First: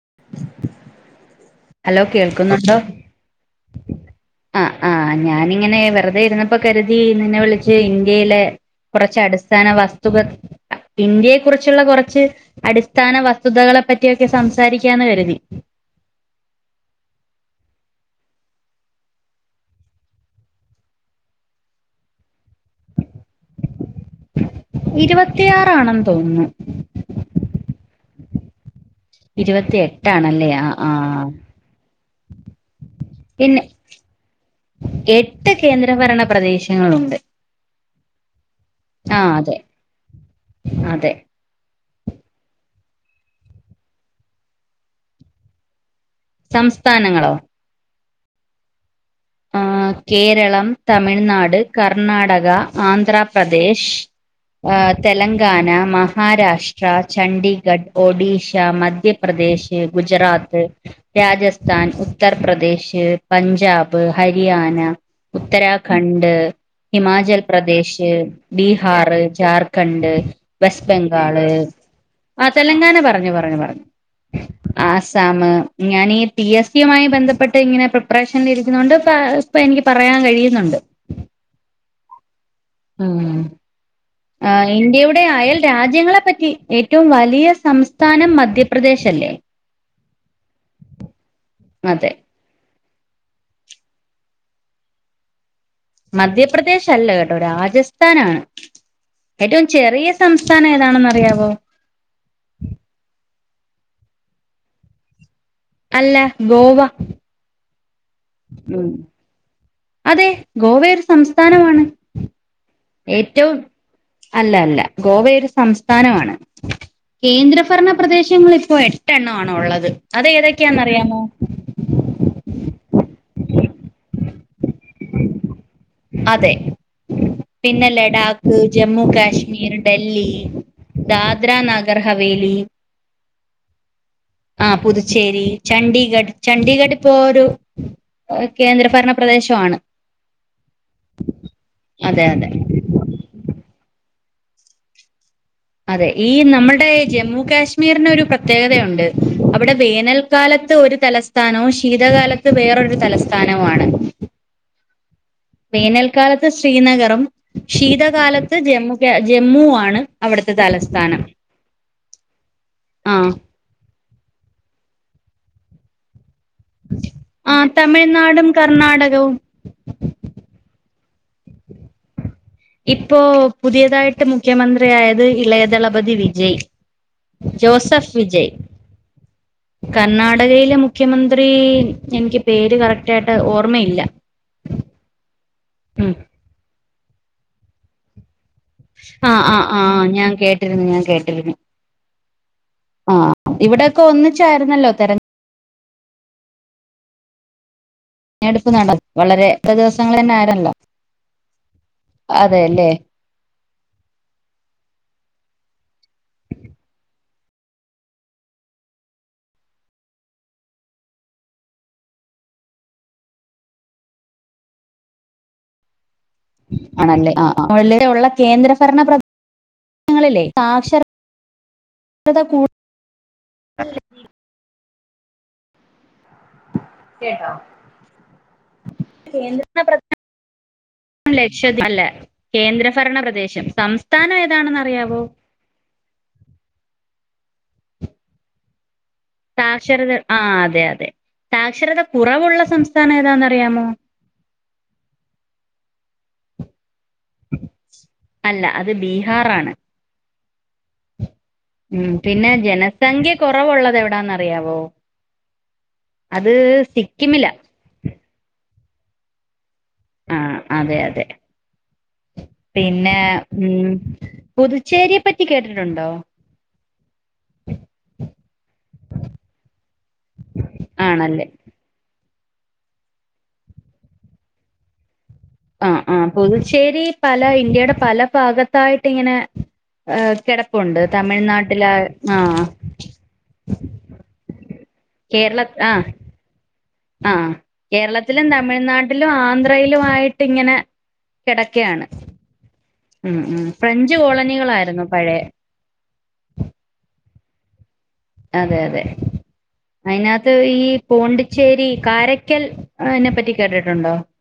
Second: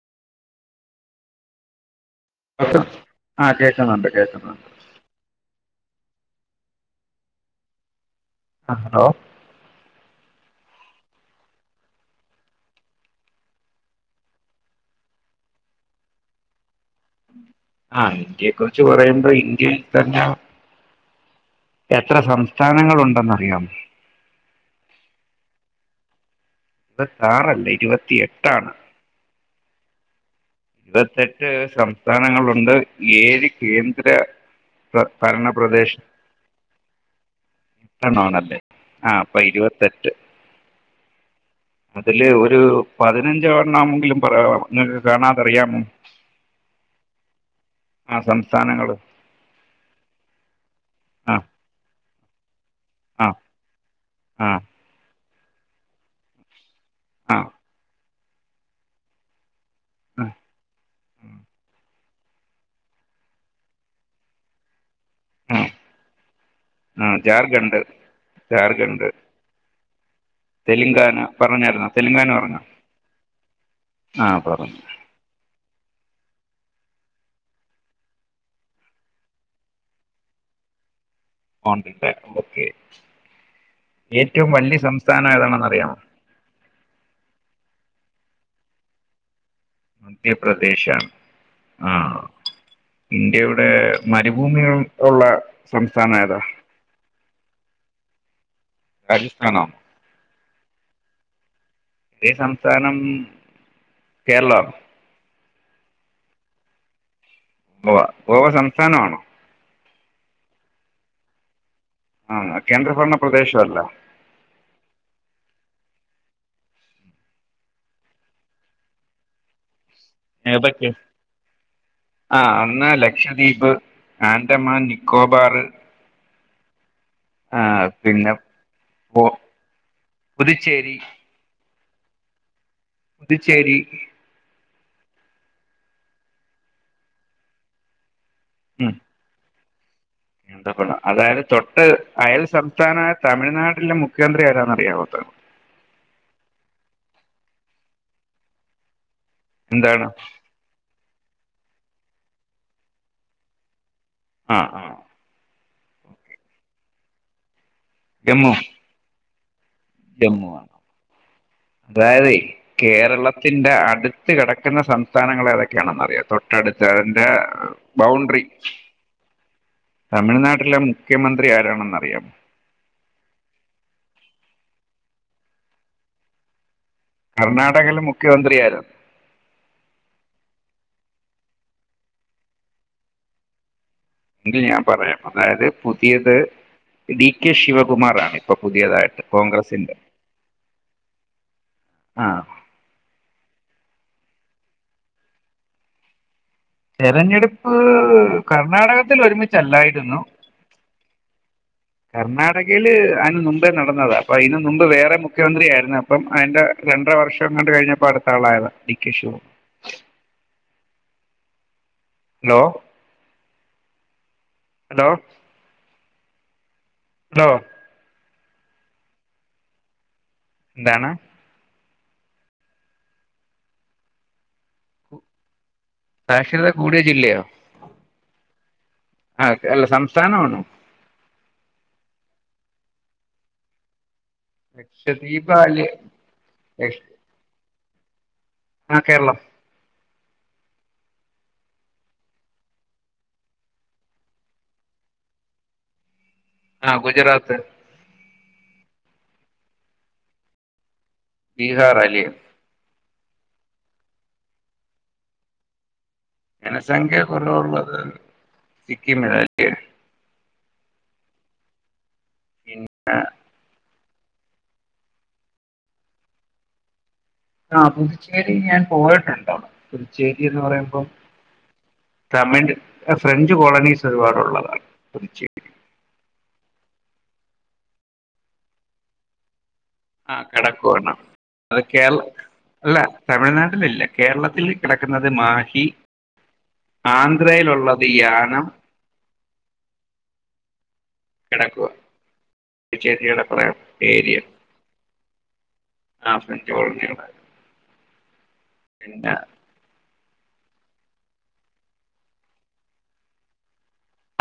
[inaudible] Hello കേൾക്കുന്നുണ്ടോ doctor ആ കേൾക്കുന്നുണ്ട് ആ കേൾക്കുന്നുണ്ട് ആ ഞാനിങ്ങനെ വെറുതെ ഇരുന്നപ്പോ കരുതി നിന്നെ വിളിച്ച് ഇൻ ന്ത്യയിലെ ആ ഹലോ കുറച്ച് അടിസ്ഥാന വസ്തു പദ് ഇന്ത്യയെ കുറിച്ചുള്ള കൊറച്ച് അടിസ്ഥാന വസ്തുതകളെ പറ്റിയൊക്കെ സംസ് സാരിക്കാന്ന് കരുതി ആ ഇന്ത്യയെക്കുറിച്ച് പറയുമ്പോ ഇന്ത്യയിൽ തന്നെ എത്ര സംസ്.... ഇരുപത്തിയാറാണെന്ന് തോന്നുന്നു ഇരുപത്താറല്ല ഇരുപത്തിയെട്ടാണ് ഇരുപത്തിയെട്ടാണല്ലേ ഇരുപത്തെട്ട് സംസ്ഥാനങ്ങളുണ്ട് ഏഴ് പിന്നെ കേന്ദ്ര ഭ ഭരണ എട്ട് പ്രദേശം കേന്ദ്രഭരണ എണോണല്ലെ ആ അതെ അതെ അതില് ഒരു പതിനഞ്ചവണ്ണമെങ്കിലും പറയാവോ നിങ്ങക്ക് കാണാതറിയാമോ സംസ്ഥാനങ്ങളോ ആ സംസ്ഥാനങ്ങള് ആ കേരളം ആ തമിഴ്നാട് കർ ണ്ണാടക ആ ആന്ധ്രാപ്രദേശ് ആ തെലങ്കാന മഹാരാഷ്- ട്രാ ചണ്ഡീഗഢ ഒഡീഷ മധ്യപ്രദേശ് ഗുജറാത്ത് രാജസ്ഥൻ ഉത്തർപ്രദേശ് പഞ്ചാബ് ബ് ഹരിയാന ആ ഉത്തരാഖണ്ഡ് ആ ജാർഖണ്ഡ് ഹിമാചൽപ്രദേശ് ബീഹാർ ജാർഖണ്ഡ് ജാർ- ഖണ്ട് വെസ്റ്റ് തെലുങ്കാന ബംഗാള് പറഞ്ഞായിരുന്നോ തെലുങ്കാന ആ പറഞ്ഞോ തെലങ്കാന പറഞ്ഞു പറഞ്ഞു പറഞ്ഞു ആഹ് പറഞ്ഞു ആസാമ് ഞാനീ ഈ പി എസ് സിയുമായി ബന്ധപ്പെട്ട് ഇങ്ങനെ പ്രിപ്പറേഷനിൽിരിക്ക- ന്ന്ണ്ട് ഇപ്പൊ എനിക്ക് പറയാൻ കഴിയുന്നുണ്ട് പോണ്ടല്ലേ ഓക്കെ ഏറ്റവും ആ വലിയ ഇന്ത്യയുടെ സംസ്ഥാനം അയൽ ഏതാണെന്ന് അറിയാമോ രാജ്യങ്ങളെ പറ്റി ഏറ്റവും വലിയ സംസ് സ്ഥാനം മധ്യപ്രദേശ് അല്ലേ മധ്യപ്രദേശാണ് അതെ ആഹ് ഇന്ത്യയുടെ മരുഭൂമി ഉ ഉള്ള സംസ്ഥാനം ഏതാ മധ്യപ്രദേശ് അല്ല കേട്ടോ രാ ജസ്ഥാനാണ്. രാജസ്ഥാനോ ഏറ്റവും ചെറിയ സ് സംസ്ഥാനം ഏതാണെന്നറിയാവോ? റിയ സംസ്ഥാനം കേരളാണോ അല്ല ഗോവ ഗോവ ഗോവ ഉം സംസ്ഥാനാണോ? അതെ ഗോവ ഒരു സംസ്ഥാനമാണ്. ആഹ് കേന്ദ്രഭരണ ഏറ്റവും പ്രദേശമല്ല അല്ല അല്ല ഗോവയൊരു സംസ് സ്ഥാനമാണ് കേന്ദ്രഭരണ പ്രദേശങ്ങള് ഇപ്പൊ എട്ടെണ്ണം ആണ് ഉള്ളത് അത് ഏതൊക്കെ ഏതൊക്കെയാന്നറിയാമോ ആഹ് ഒന്ന് ലക്ഷദ്വീപ് ആന്റമാൻ നിക്കോബാറ് അതെ പിന്നെ ലഡാക്ക് ജമ്മു പോ കാശ്മീർ ഡൽഹി പുതുച്ചേരി ദാദ്ര നഗ് ഗ്രഹവേലി പുതുച്ചേരി ആ പുതുച്ചേരി ചണ്ഡീഗഡ് ചണ്ഡീഗഡ് ഇപ്പൊ ഒരു ഏ ഉം കേന്ദ്രഭരണ പ്രദേശവാണ് [unintelligible] അതായത് തൊട്ട് അതെ അയൽ അതെ സംസ്ഥാനായ തമിഴ്നാ ടിന്റെ മുഖ്യമന്ത്രി ആരാന്നറിയാവോ ത് അതെ ഈ നമ്മടെ ജമ്മു കാശ്മീറിന് ഒരു പ്രത്യേകതയൊണ്ട് അവിടെ എന്താണ് വേനൽക്കാലത്ത് ഒരു തലസ് സ്ഥാനവും ശീതകാലത്ത് വേറൊരു തലസ്ഥാനവും ആണ് ആഹ് ആഹ് വേനൽക്കാലത്ത് ശ്രീനഗറും ശീതകാലത്ത് ജമ്മു ക്യാ ജമ്മൂവാ ജമ്മു ആണോ അതായതെ ആഹ് കേരളത്തിന്റെ അടുത്ത് കിടക്കുന്ന സംസ് സ്ഥാനങ്ങളേതൊക്കെണറിയോ തൊ ട്ടടുത്ത് അതിന്റെ ആഹ് ബൗണ്ട്റി തമിഴ്നാടും കർണാടകവും തമിഴ്നാട്ടിലെ മു മുഖ്യമന്ത്രി ആരാണെന്നറിയാം ഇപ്പോ പുതിയതായിട്ട് മുഖ്യമന്ത്രിയായത് ഇളയദളപതി വിജയ് കർണാടകയിലെ ജോസഫ് വിജയ് മുഖ്യമന്ത്രി ആരാണ് കർണാടകയിലെ മു മുഖ്യമന്ത്രി എനിക്ക് പേര് കറക്റ്റായിട്ട് ഓർമ്മയില്ല എങ്കിൽ ഞാൻ പറയാം അതായത് ഉം പുതിയത് ഡി കെ ശിവകുമാർ ആണ് ആ ആ ആ ഞാൻ കേട്ടിരുന്നു ഞാൻ കേട്ടിരുന്നു ആ ആ ഇവിടൊക്കെ ഒന്നിച്ചായിരുന്നല്ലോ തിരഞ്ഞ തെരഞ്ഞെടുപ്പ് പ്പ് തെരഞ്ഞെടുപ്പ് നട കർണാടകത്തിൽ വളരെ ദിവസങ്ങൾ ഒരുമിച്ചല്ലായിരുന്നു തന്നെ ആയിരുന്നല്ലോ അതെല്ലേ കർണാടകയില് അതിന് മുമ്പേ നടന്നതാ അപ്പൊ അതിന് മുമ്പേ വേറെ മുഖ്യമന്ത്രിയായിരുന്നു അപ്പം അതിന്റെ രണ്ടര വർഷം കണ്ട് കഴിഞ്ഞപ്പോ അടുത്ത ആളായതാ D K Shiva hello hello ആണല്ലേ ആ ഹലോ ആ ങാ കേന്ദ്രഭരണ പ്ര ങ്ങളിലെ സാക്ഷര എന്താണ് രത കൂടുതലല്ലേ സാക്ഷരത കൂടിയ ജില്ലയോ കേട്ടോ ആഹ് അല്ല കേന്ദ്രഭരണ സംസ്ഥാനം ആണോ ലക്ഷദ്വീപ് അല്ല കേന്ദ്രഭരണ പ്രദേശം സംസ് ലക്ഷദ്വീപാല്യ ലക്ഷ സാക്ഷരത ആ അതെ അതെ സാക്ഷരത കുറവുള്ള സംസ്ഥാനം ഏതാന്നറിയാമോ ആ ഗുജറാത്ത് അല്ല അത് ബീഹാറാണ് ബീഹാർ ഉം അല്ലേ പിന്നെ ജന സംഖ്യ കൊറവുള്ളത് എവിടാന്നറിയാവോ അത് സിക്കിമിലാ സിക്കിമിലാല്യോ ആ അതെ അതെ പിന്നെ ഉം പുതുച്ചേരിയെ പറ്റി കേട്ടിട്ടൊണ്ടോ ആ പുതുച്ചേരി ഞാൻ പോയിട്ടൊണ്ട് പുതുച്ചേരി എന്ന് പറയുമ്പം ആണല്ലേ തമിഴ് ഫ്രഞ്ച് കോളനീസ് ഒരുപാടുള്ളതാണ് പുതുച്ചേരി ആ ആഹ് പുതുച്ചേരി പല ഇന്ത്യയുടെ പല ഭാഗത്തായിട്ട് ഇങ്ങനെ- ആ ഏഹ് കിടപ്പുണ്ട് [unintelligible] അത് തമിഴ്നാട്ടില് കേരളത്തി ആഹ് അല്ല തമിഴ്നാട്ടില്ലാ കേരളത്തില്- കേരളത്തിലും ആ ആ ആന്ധ്രയിലുള്ളത് കേരളത്തിലും യാനം തമിഴ്നാട്ടിലും ആന്ധ്രയിലായി ഇങ്ങനെ കെടക്കെയാണ് കിടക്കുക ഉം ചേരിയുടെ ഉം കുറെ ഫ്രഞ്ച് ഏരിയ കോളനികളാര്ന്നു പഴയെ ആ ഫ്രഞ്ച് കോളനികള് അതെ അതെ പിന്നെ അതിനത്ത് ഈ പോണ്ടിച്ചേരി കാരക്കാൽ അയിനെപ്പറ്റി കേട്ട്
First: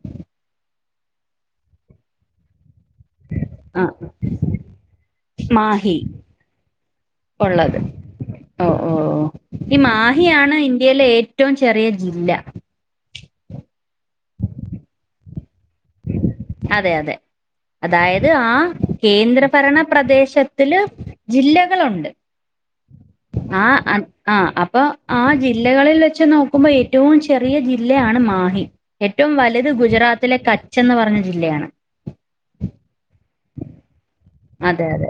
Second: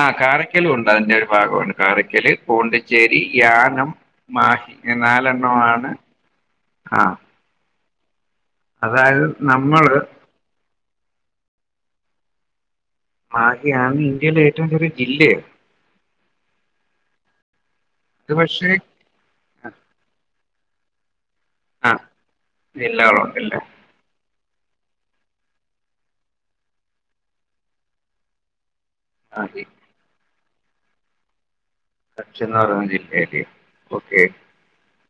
ആ കാരക്കലും ഒണ്ട് അയിന്റെ ഒര് ഭാഗാണ് കരായ്ക്കല് പൊണ്ടി ച്ചോരി, യാനം, ആഹ് മാഹി ഈ നാലെണ്ണം ആണ് ഒള്ളത് ഓ ഓ ഓ അതായത് ഈ നമ്മള് മാഹിയാണ് ഇന്ത്യലെ ഏ ഏറ്റോംചെറിയ ജില്ലാ മാഹിയാണ് ഇന്ത്യയിലെ ഏറ്റോം ചെറിയ ജില്ലയോ അതെ അതെ അതായത് അത് ആ പക്ഷേ കേന്ദ്രഭരണ പ്രദേശത്തില് ആ ജില്ലകളൊണ്ട് ജില്ലകളുണ്ടല്ലേ ആാ ആ ആാ അ പ്പം ആ ജില്ലകളി വെച്ച് നോക്കുമ്പോ ഏറ്റോം ചെറിയ ജില്ലാണ് മാഹി ഏറ്റോ മാഹി വലുത് ഗുജറാത്തിലെ ക ച്ചെന്ന് പറഞ്ഞാ ജില്ലോയാണ് കാച്ചെന്ന് പറെന്ന ജില്ലാല്ല്യോ അതെ അതെ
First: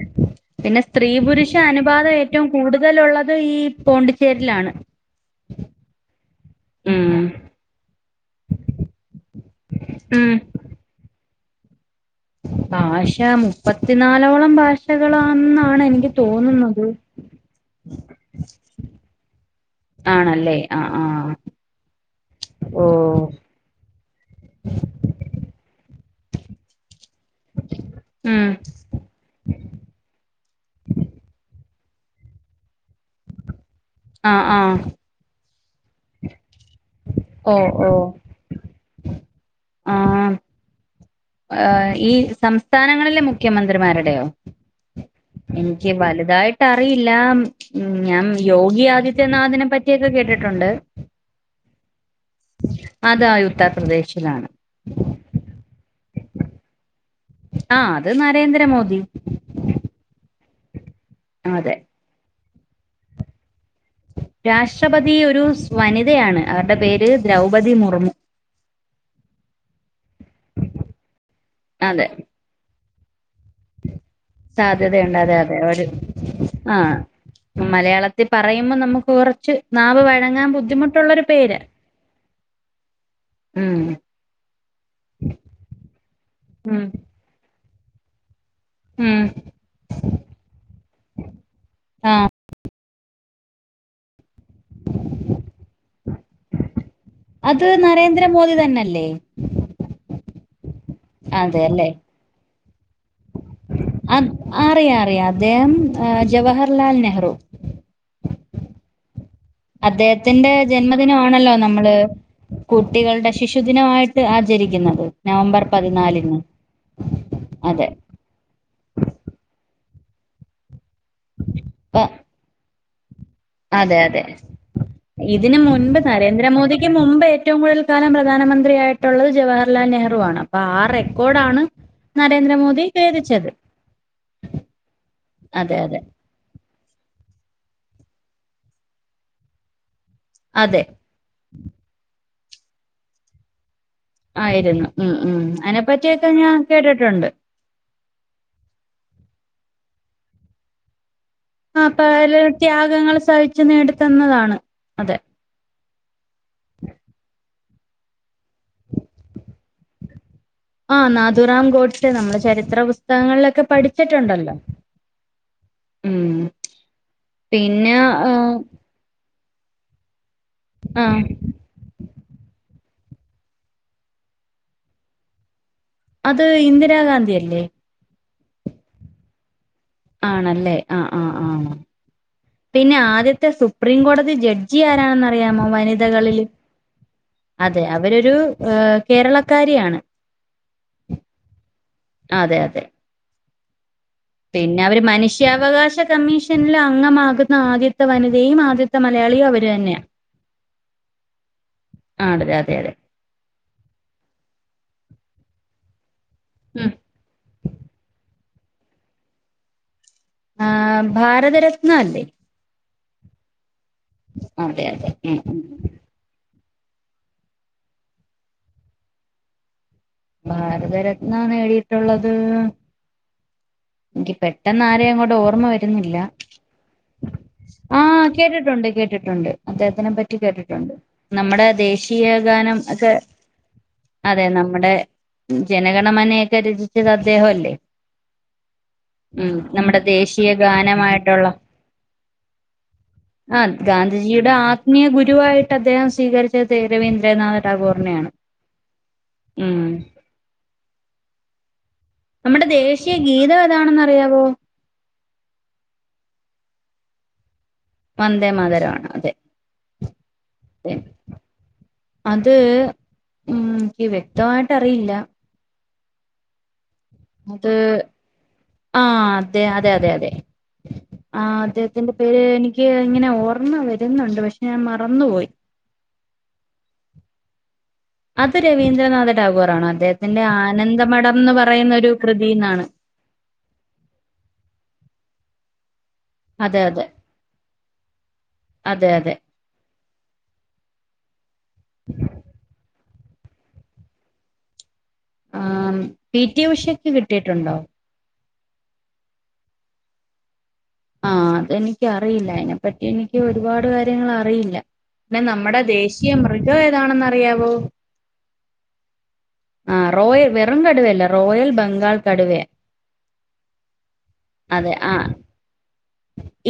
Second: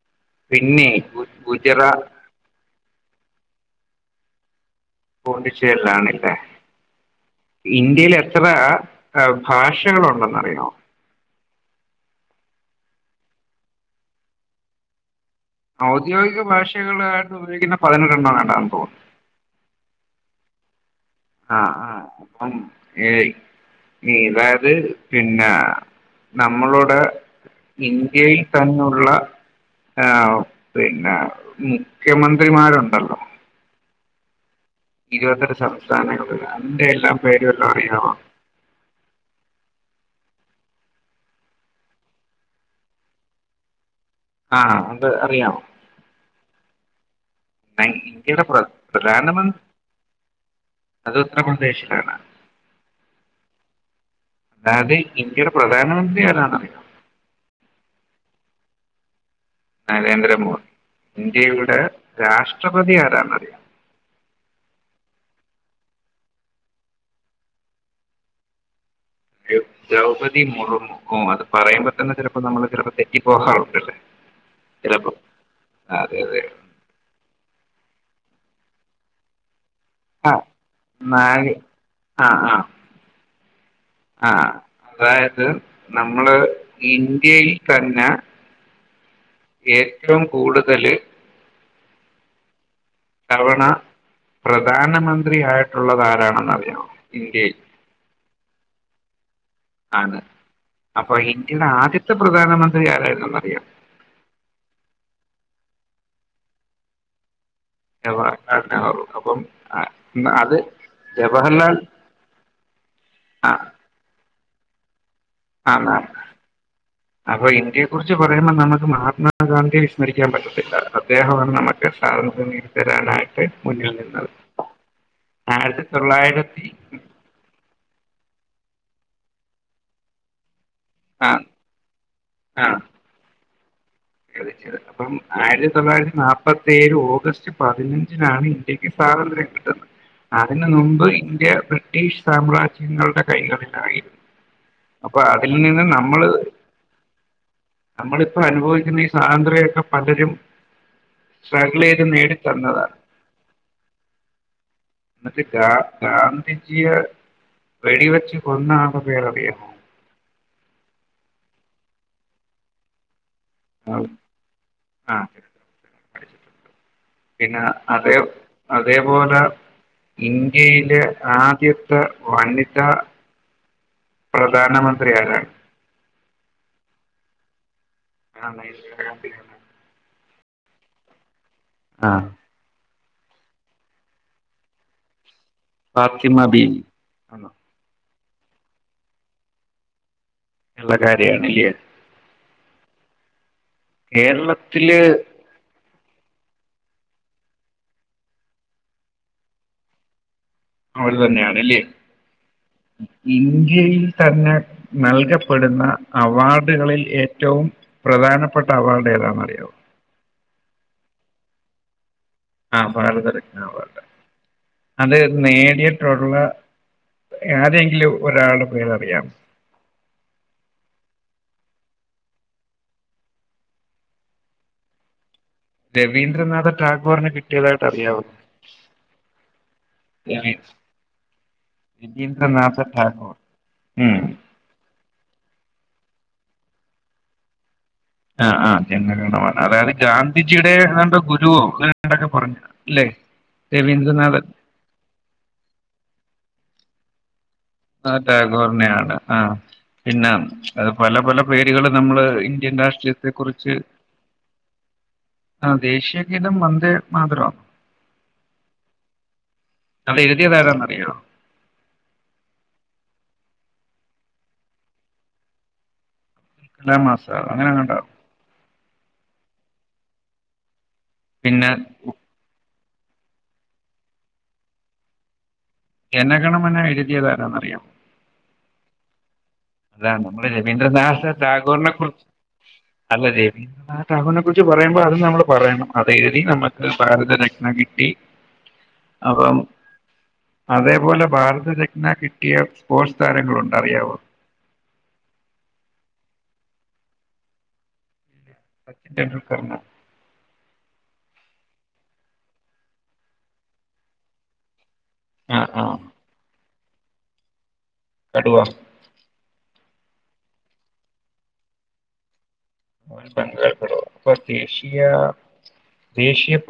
പിന്നെ സ്ത്രീ ഗു പുരുഷ ഗുജറാത്ത് അനുബാതം ഏറ്റോം കൂടുതൽ കൂടുതലെള്ളത് ഈ പോണ്ടിച്ചേരിലാണ് പോണ്ടിച്ചേരിലണല്ലേ ഉം ഇന്ത്യേല് എ ത്രാ ഭാഷകളെണ്ടെന്ന് അറിയോ ഭാഷാ മുപ്പത്തിനാലോളം ഭാഷക ഔദ്യോഗിക ഭാഷകളായിട്ട് ഉപയോഗിക്കുന്ന [unintelligible] ആണല്ലേ ആ ആ ആാ ആാ അപ്പം ഓ യെ ഇതായത് പിന്നെ നമ്മളുടെ ഇന്ത്യയിൽ ഉം തന്നെയെള്ള ആ പിന്നെ മുഖ്യമന്ത്രിമാരുണ്ടല്ലോ ആ ആ ഇരുപതെട്ട് സംസ്ഥാനങ്ങളില് [unintelligible] ഓ ഓ ആഹ് ഈ സംസ്ഥാനങ്ങളിലെ മുഖ്യമന്ത്രിമാര അതെയൊ ആ അത് അറിയാമോ എനിക്ക് വലുതായിട്ട് അറിയില്ല എന്നാ ഉം ഞാൻ ഇന്ത്യയുടെ പ്ര- യോഗി പ്രധാനമന്ത്രി ആദിത്യനാഥിനെ പറ്റിയൊക്കെ കേട്ടിട്ടുണ്ട് അത് ഉത്തർപ്രദേശിലാണ് അതാ ഉത്തർപ്രദേശിലാണ് അറിയൊ ആ അത് നരേന്ദ്ര മോദി നരേന്ദ്ര മോദി അതെ ഇന്ത്യയുടെ രാഷ് ട്രപ്രതി ആരാന്ന് അറിയൊ രാഷ്ട്രപതി ഒരു സ് വനിതയാണ് അവരുടെ പേര് ദ്രൗപദി മുർമു ദ്രൗപതി മുറുമു ഓ അത് പറയുമ്പ അതെ തന്നെ ചിലപ്പോ നമ്മളെ ചെലപ്പോ തെ സാധ്യതയുണ്ട് അതെ അതെ ആഹ് മലയാള ത്തി പറയുമ്പോ നമുക്ക് കുറച്ച് നാവ് ആ വഴങ്ങാൻ ബുദ്ധിമുട്ടുള്ളൊരു നാല് പേര് ആ ആ ഉം ആ അതായത് നമ്മള് ഉം ഇന്ത്യയിൽ തന്നെ ഉം ഏറ്റവും കൂടുതല് ആഹ് തവണ പ്രധാനമന്ത്രി ആയിട്ടുള്ളതാ രാണെന്ന് അറിയാവൊ അത് നരേന്ദ്ര മോദി തന്നെല്ലേ അതെ അപ്പൊ അതെ ഇന്ത്യയുടെ അല്ലേ ആദ്യത്തെ പ്രധാനമന്ത്രി ആരായിരുന്നെന്നറിയൊ അത് അറിയാം അറിയാം അദ്ദേഹം ജവഹർലാൽ നെഹറു ജവഹർലാൽ നെഹറു അപ്പം അദ്ദേഹത്തിന്റെ അത് ജന്മദിനമാണല്ലോ ജവഹർലാൽ നമ്മള് കുട്ടികളുടെ ശിശുദിനമായി ട്ട് ആചരിക്കുന്നത് നവംബർ ആന്നാന്ന് പതിനാലിന് അപ്പം ഇന്ത്യെയെ അതെ കുറിച്ച് പറയുമ്പം നമുക്ക് മഹാത്മാഗാന്ധി ടെ സ്മരിക്കാൻ പറ്റത്തില്ല അദ്ദേഹമാണ് നമുക്ക് അപ്പൊ സ്വാതന്ത്ര്യം നേടി തരാനായി അതെ അതെ ഇതിന് ആയിരത്തി മുൻപ് തൊള്ളായിരത്തി നരേന്ദ്രമോദിക്ക് മുമ്പ് ഏറ്റവും കൂടുതൽ കാലം പ്ര പധാനമന്ത്രിയായിട്ടുള്ളത് ജവഹർലാൽ നെഹ്റു ആണ് അപ്പൊ ആ റെക്കോർഡ് ആണ് നരേന്ദ്രമോദി ഭേദിച്ചത് ശ ശരി അപ്പം ആയിരത്തി അതെ അതെ തൊള്ളായിരത്തി നാല്പ്പത്തി ഏഴ്‌ ഓഗസ്റ്റ് പതിനഞ്ചിനാണ് ഇന്ത്യക്ക് സ്വാതന്ത്ര്യം കിട്ടുന്നത് അതിനന് അതെ മുമ്പ് ഇന്ത്യ ബ്രിട്ടീഷ് സാമ്രാജ്യങ്ങളുടെ കൈകളിലായി ആയിരുന്നു ഉം ഉം അതിനെ നമ്മള് പറ്റിയൊക്കെ ഞാൻ കേട്ടിട്ടുണ്ട് സ്വാതന്ത്ര്യൊക്കെ പലരും ആ സ്ട്രഗിൾ ചെയ്ത് പല നേടിത്തന്നതാണ് ത്യാഗങ്ങൾ സഹിച്ചു നേടി തന്നതാണ് അതെ [unintelligible] പിജയ വെടി വെച്ചു കൊന്ന ആള പേരറിയാമോ ആ നാതുറാം ഗോട്സെ നമ്മല്ലേ ചരിത്ര പുസ്തകങ്ങളിലൊക്കെ പഠിച്ചിട്ടുണ്ടല്ലോ ആഹ് ഉം പിന്നെ അതേപോലെ ഇന്ത്യയിലെ ആ ആദ്യത്തെ വനിത പ്രധാനമന്ത്രി ആരാണ് അത് ഇന്ദിരാഗാന്ധി അല്ലേ ആ ഇന്ദിര ഗാന്ധിയാണ് ആണല്ലേ ആ ആ ആ ആ പിന്നെ ആദ്യത്തെ സുപ്രീം കോടതി ജഡ്ജി ആരാണെന്ന അറിയാമോ ഫാത്തിമ വനിതകളിൽ ബീവി അതെ അവരൊരു കേരളക്കാരിയാണ് ുള്ള കാര്യാണല്ലയേ [unintelligible] പിന്നെ അവര് മനുഷ്യാവകാശ കമ്മീഷനിൽ അംഗമാകുന്ന ആദ്യത്തെ വനിതയും ആദ്യത്തെ മലയാളിയും അവര് തന്നെയാണ് അവര് തന്നെയാണല്ലേ അതെ അതെ ഇന്ത്യയിൽ തന്നെ നൽകപ്പെടുന്ന ഉം അവാർഡുകളിൽ ഏറ്റവും പ്രധാന പ്പെട്ട അവാർഡ് ഏതാന്ന് അറിയോ ആ ഭാരതരത്ന അല്ലേ ആ ഭാരത് രത്ന അവാർഡ് അതെ അതെ അത് ഉം ഉം നേടീട്ടുള്ള ആരെങ്കിലും ഒരാളുടെ പേര് അറിയാമോ ഭാരതരത്ന നേടിയിട്ടുള്ളത് എനിക്ക് പെട്ടെന്ന് ആരെയ അങ്ങോട്ട ഓർമ്മ ഓർമ്മ വരുന്നില്ല രവീന്ദ്രനാഥ ടാഗോറിന് കിട്ടിയതായിട്ട് ആ അറിയാവോ കേട്ടിട്ടുണ്ട് കേട്ടിട്ടുണ്ട് അദ്ദേഹത്തിനെ പറ്റി രവീ- കേട്ടിട്ടുണ്ട് നമ്മുടെ ദേശീയ രവീന്ദ്രനാഥ ഗാനം ഒക്കെ ടാഗോർ ഉം. അതെ നമ്മുടെ ജനഗണമനയൊക്കെ രചിച്ചത് അദ്ദേഹല്ലേ. ആ ആ ഉം ജനഗണമാണ് അതായത് നമ്മുടെ ദേശീയ ഗാന്ധിജിയുടെ ഏതാണ്ട് ഗാനമായിട്ടുള്ള ഗുരുവോ അങ്ങനെയൊക്കെ പറഞ്ഞു അല്ലേ ആഹ് രവീന്ദ്രനാഥ ഗാന്ധിജിയുടെ ആത്മീയ ഗുരുവായിട്ട് അദ്ദേഹം സ്വീകരിച്ച [unintelligible] രവിന്ദ്രനാഥ ആ ടാഗോറിനെയാണ്. ആ ഉം പിന്ന അത് പല പല പേരുകളും നമ്മുടെ ദേശീയ ഗീതം ഏതാണെന്ന് അറിയാവോ? ആ ദേശീയഗീതം വന്ദേ മാതരവാ. വന്ദേമാതരമാണ്. അതെ. അത് എഴുതിയതാരന്ന് അറിയാവോ? അത് ഉം. എനിക്ക് വ്യക്തമായിട്ടറിയില്ല. കലാമാസ അങ്ങനെയെങ്ങാണ്ടാ. ആ അതെ അതെ അതെ അതെ. ആ പിന്നെ അദ്ദേഹത്തിന്റെ പേര് എനി എനിക്ക് ഇങ്ങനെ ഓർമ്മ വരുന്നുണ്ട്. പക്ഷെ ഞാൻ മറന്നുപോയി. ജന ഗണ മന എഴുതിയതാരാന്നറിയാവോ? അത് രവീന്ദ്രനാഥൻ അല്ല നമ്മള് രവീന്ദ്രനാഥ എന്ന് ടാഗോറിനെ പറയുന്ന ഒരു കുറിച്ച് കൃതിന്നാണ് അല്ല രവീന്ദ്രനാഥ ടാഗോറിനെ കുറിച്ച് പറയുമ്പോ അത് നമ്മൾ പറയണം. അതെഴുതി അതെ നമുക്ക് അതെ ഭാരതരത്ന കിട്ടി. അതെ അതെ അപ്പം അതേപോലെ ഭാരതരത്ന കിട്ടിയ സ്പോട്സ്താരങ്ങളുണ്ട്. അറിയാവോ? ആ പി ടി ഉഷക്ക് കിട്ടിയിട്ടുണ്ടോ? സച്ചിൻ ടെണ്ടുൽക്കറിന്, ആ അതെനിക്ക് അറിയില്ല. അതിനെപ്പറ്റി എനിക്ക് ഒരുപാട് കാര്യങ്ങൾ അറിയില്ല. പിന്നെ ആ നമ്മുടെ ആ ദേശീയ മൃ ഇതോ ഏതാണെന്ന് അറിയാവോ? കടുവ. ആ റോയൽ വെറും കടുവയല്ല റോയൽ ബംഗാൾ കടുവയാ. ബംഗാൾ കടുവ. അപ്പ അതെ ദേശിയ ആ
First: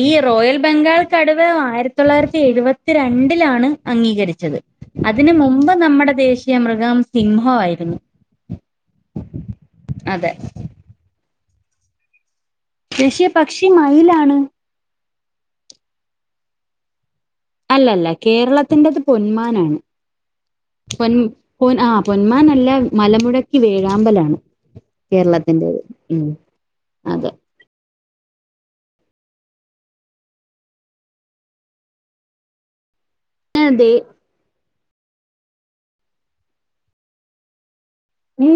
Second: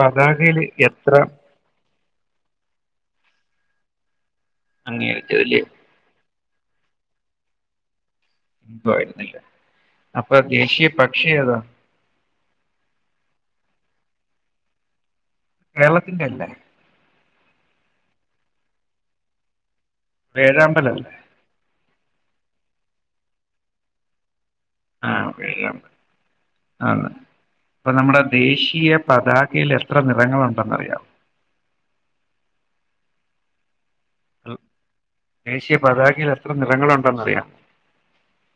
ഈ റോയൽ ബംഗാൾ കടുവ ആയിരത്തി തൊള്ളായിരത്തി എഴുപത്തി രണ്ടിലാണ് അംഗീകരിച്ച - - ച്ചത്. അതിന് അംഗീകരിച്ചതില് മുമ്പ് നമ്മുടെ ദേശി യ മൃഗം സിംഹംആയിരുന്നു. എന്തായിരുന്നില്ല. അപ്പൊ ദേശീയ പക്ഷി ഏതാ? [inaudible] ദേശിയ പക്ഷി മയിലാണ്. കേരളത്തിന്റെ അല്ല. അല്ലല്ല കേരളത്തിന്റെത് പൊന്മാനാണ്. വേഴാമ്പലല്ലേ പൊൻ ആ പൊന്മാ ല്ല മലമുഴക്കി വേഴാമ്പലാണ് ആ കേരളത്തിന്റേത് ഉം ആ അതെ അപ്പൊ നമ്മുടെ ദേശീയ പതാകയിൽ എത്ര നിറങ്ങളുണ്ടെന്നറിയമോ? ഏ ദേ ദേശീയ പതാകയിൽ എത്ര നിറങ്ങളുണ്ടെന്നറിയാമോ? ഉം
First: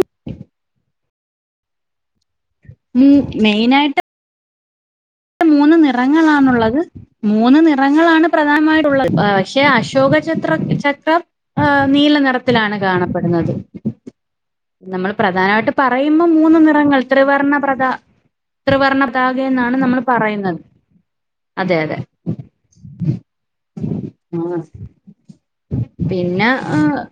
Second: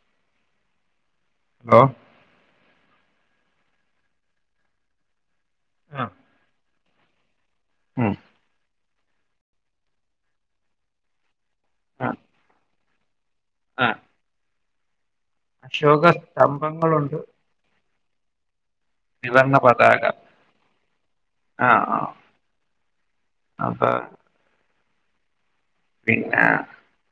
ഹലോ ഉം മെയിനായിട്ട് മൂന്ന് നിറങ്ങളാണുള്ളത്. മൂന്ന് ഉം നിറങ്ങളാണ് പ്രധാനമായിട്ടുള്ളത്. പക്ഷേ അശോകച്ചഛത്ര ചക്രം ആ നീല നിറത്തിലാണ് കാണപ്പെടുന്നത്. ആ നമ്മള് പ്രധാനായിട്ട് അശോക പറയുമ്പോ മൂന്ന് നിറങ്ങൾ സ്തംഭങ്ങളുണ്ട് ത്രിവർണ പ്രഥ ത്രിവർണ പതാക ത്രിവർണ്ണ എന്നാണ് നമ്മള് പതാക പറയുന്നത് ആ അതെ ആ അതെ അപ്പൊ ആ പിന്നെ ഏഹ്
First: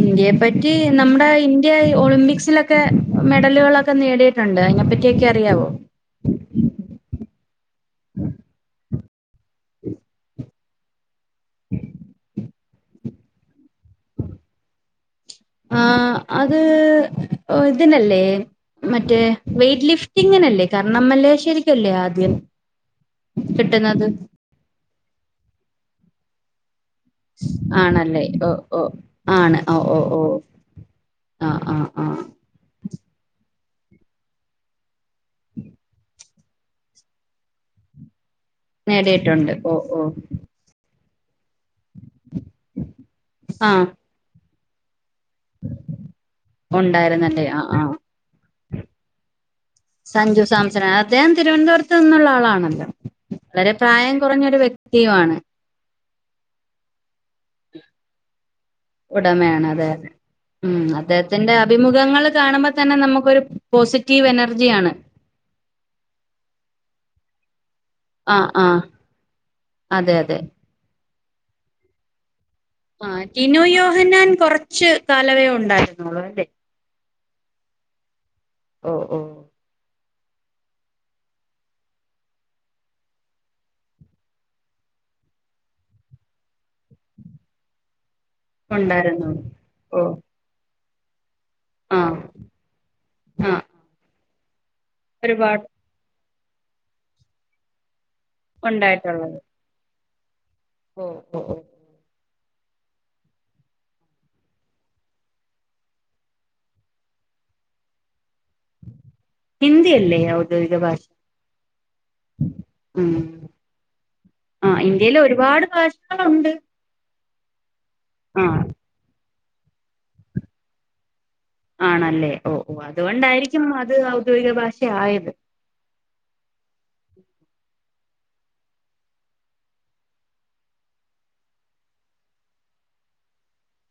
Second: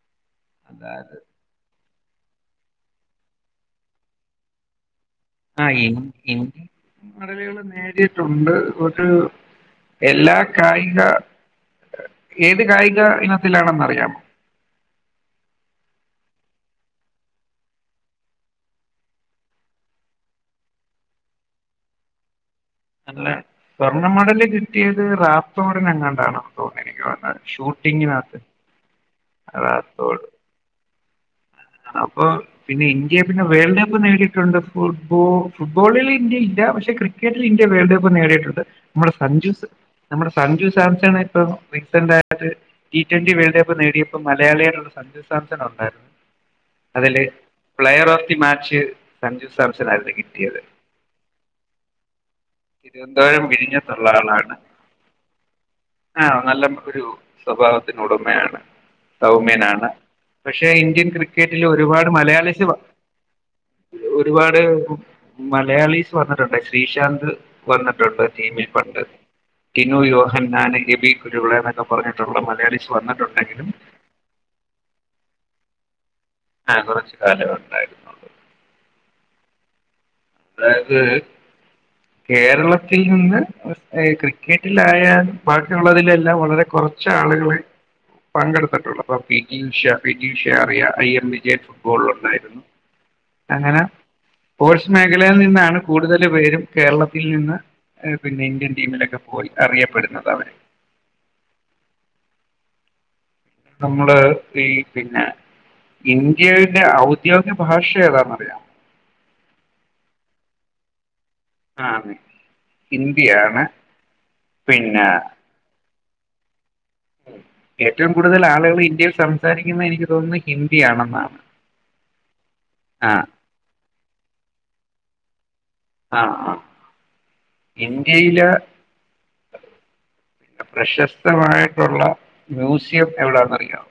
ഇന്ത്യ പറ്റി അതായത് നമ്മുടെ ഇന്ത്യ ഒളിമ്പിക്സിലൊക്കെ മെഡലുകളൊക്കെ നേടിയിട്ടുണ്ട് അയിനെപ്പറ്റി ഇക്കക്ക് ആ അറിയാവോ? [unintelligible] [unintelligible] നേടിയിട്ടുണ്ട് ബ ഏഹ് എല്ലാ കായിക ഏത് കായിക ഇനത്തിലാണെന്നറിയാമോ? ആ അത് ഇതിനല്ലേ മറ്റേ വെയറ്റ് ലിഫ്റ്റിങ്ങിനല്ലേ കാരണംമ്മല്ലേ ശരിക്കല്ലേ ആദ്യം അല്ല കിട്ടുന്നത് സ്വർണ്ണമടല് കിട്ടിയത് റാത്തോടനങ്ങ ആണന്നു തോന്നുന്നു എനിക്ക് തോന്നുന്നത് ആണല്ലേ ഷൂട്ടിങ്ങിനകത്ത് ഓ ഓ ആണ് ഓ ഓ ഓ റാത്തോഡ് ആഹ് ആഹ് ആഹ് അപ്പൊ പിന്നെ ഇന്ത്യ പിന്നെ വേൾഡ് കപ്പ് നേടിയിട്ടുണ്ട് ഫുട്ബോളിൽ ഇന്ത്യ ഇല്ല പക്ഷെ ക്രിക്കറ്റിൽ ഇന്ത്യ വേൾഡ് കപ്പ് നേടിയിട്ടുണ്ട് ണ്ട് നമ്മുടെ സഞ്ജു നേടിയിട്ടുണ്ട് ഓ ഓ നമ്മുടെ സഞ്ജു സാംസണ് പൊ റീസെന്റായി അത് ടീ ട്വന്റി വേൾഡ് കപ്പ് ആഹ് നേടിയപ്പോ മലയാളികള് [unintelligible] ഉണ്ടായിരുന്നു അതില് ഉണ്ടായിരുന്നല്ലേ ആഹ് ആഹ് player of the match Sanju സർജൻആയിരുന്നു സഞ്ജു കിട്ടിയത് സാംസൺ അദ്ദേഹം തിരുവനന്തപുരത്ത് നിന്നുള്ള ആളാണല്ലോ തിരുവനന്തപുരം വളരെ വിഴിഞ്ഞത്തുള്ള പ്രായം ആളാണ് കുറഞ്ഞൊരു വ്യക്തിയുമാണ് ആഹ നല്ല ഒരു സ്വഭാവത്തിന്ഉടമയാണ് ഉടമയാണ് അതെ സൗമ്യനാണ് അതെ പക്ഷെ ഉം ഇന്ത്യൻ അദ്ദേഹത്തിന്റെ ക്രിക്കറ്റ് ഇതിൽഒരുപാട് അഭിമുഖങ്ങൾ മലയാളിസ് കാണുമ്പോ തന്നെ നമുക്കൊരു പോസിറ്റീവ് ഒരുപാട് എനർജിയാണ് മലയാളീസ് വന്നിട്ടുണ്ട് ശ്രീശാന്ത് അത് വന്നിട്ടുണ്ട് ആ ആ ടിമിൽ പണ്ട് ടിനു അതെ അതെ യോഹൻ എബി കുരുളയ എന്നൊക്കെ പറഞ്ഞിട്ടുള്ള മലയാളീസ് ആ ടിനു വന്നിട്ടുണ്ടെങ്കിലും യോഹനാൻ കൊറച്ച് കാലമേ ഉണ്ടായിരുന്നു ആഹ് കുറച്ചു കാലം ഉണ്ടായിരുന്നുള്ള ഓ ഓ അതായത് കേരളത്തിൽ നിന്ന് ക്രിക്കറ്റിലായാലും ബാക്കിയുള്ളതിലെല്ലാം വളരെ കുറച്ച ആളുകളെ പങ്കെടുത്തിട്ടുള്ളൂ അ പി ഉണ്ടായിരുന്നുള്ളൂ ജി ഉഷ ഓ പി ജി ഉഷ അറിയ ഐ എം ബി ഏ ആ ഫുട്ബോള്ഉണ്ടായിരുന്നു ആ അങ്ങനെ പോൾസ് മേഖലയിൽ ഒരുപാട് നിന്നാണ് കൂടുതൽ പേരും കേരളത്തിൽ നിന്ന് പിന്നെ ഇന്ത്യൻ ടീമിലൊക്കെ ഉണ്ടായിട്ടുള്ളത് പോയി അറിയപ്പെടുന്നു പറ ഓ ഓ ഹോ നമ്മള് ഈ പിന്നെ ഇന്ത്യന്റെ ഔദ്യോഗിക ഭാഷ ഏതാന്നറിയാമോ ഹിന്ദി അല്ലേ ഔദ്യോഗിക ഭാഷ ആ ഉം ഇന്ത്യയാണ് പിന്നെ [unintelligible] ഉണ്ട് ഏറ്റവും കൂടുതൽ ആളുകൾ ഇന്ത്യയിൽ സം സാരിക്കുന്നെ എനിക്ക് തോന്നുന്നു ഹിന്ദിയണെന്നാണ്. ആണല്ലേ ഓ ഓ അതുകൊണ്ടായിരിക്കും അത് ഔദ്യോയിക ഭാ റ്റെ ആയത് ആഹ് ആഹ് ഇന്ത്യയിലെ പ്രശസ്തമായിട്ടുള്ള മ്യൂസിയം എവിടെന്ന്റിയോ?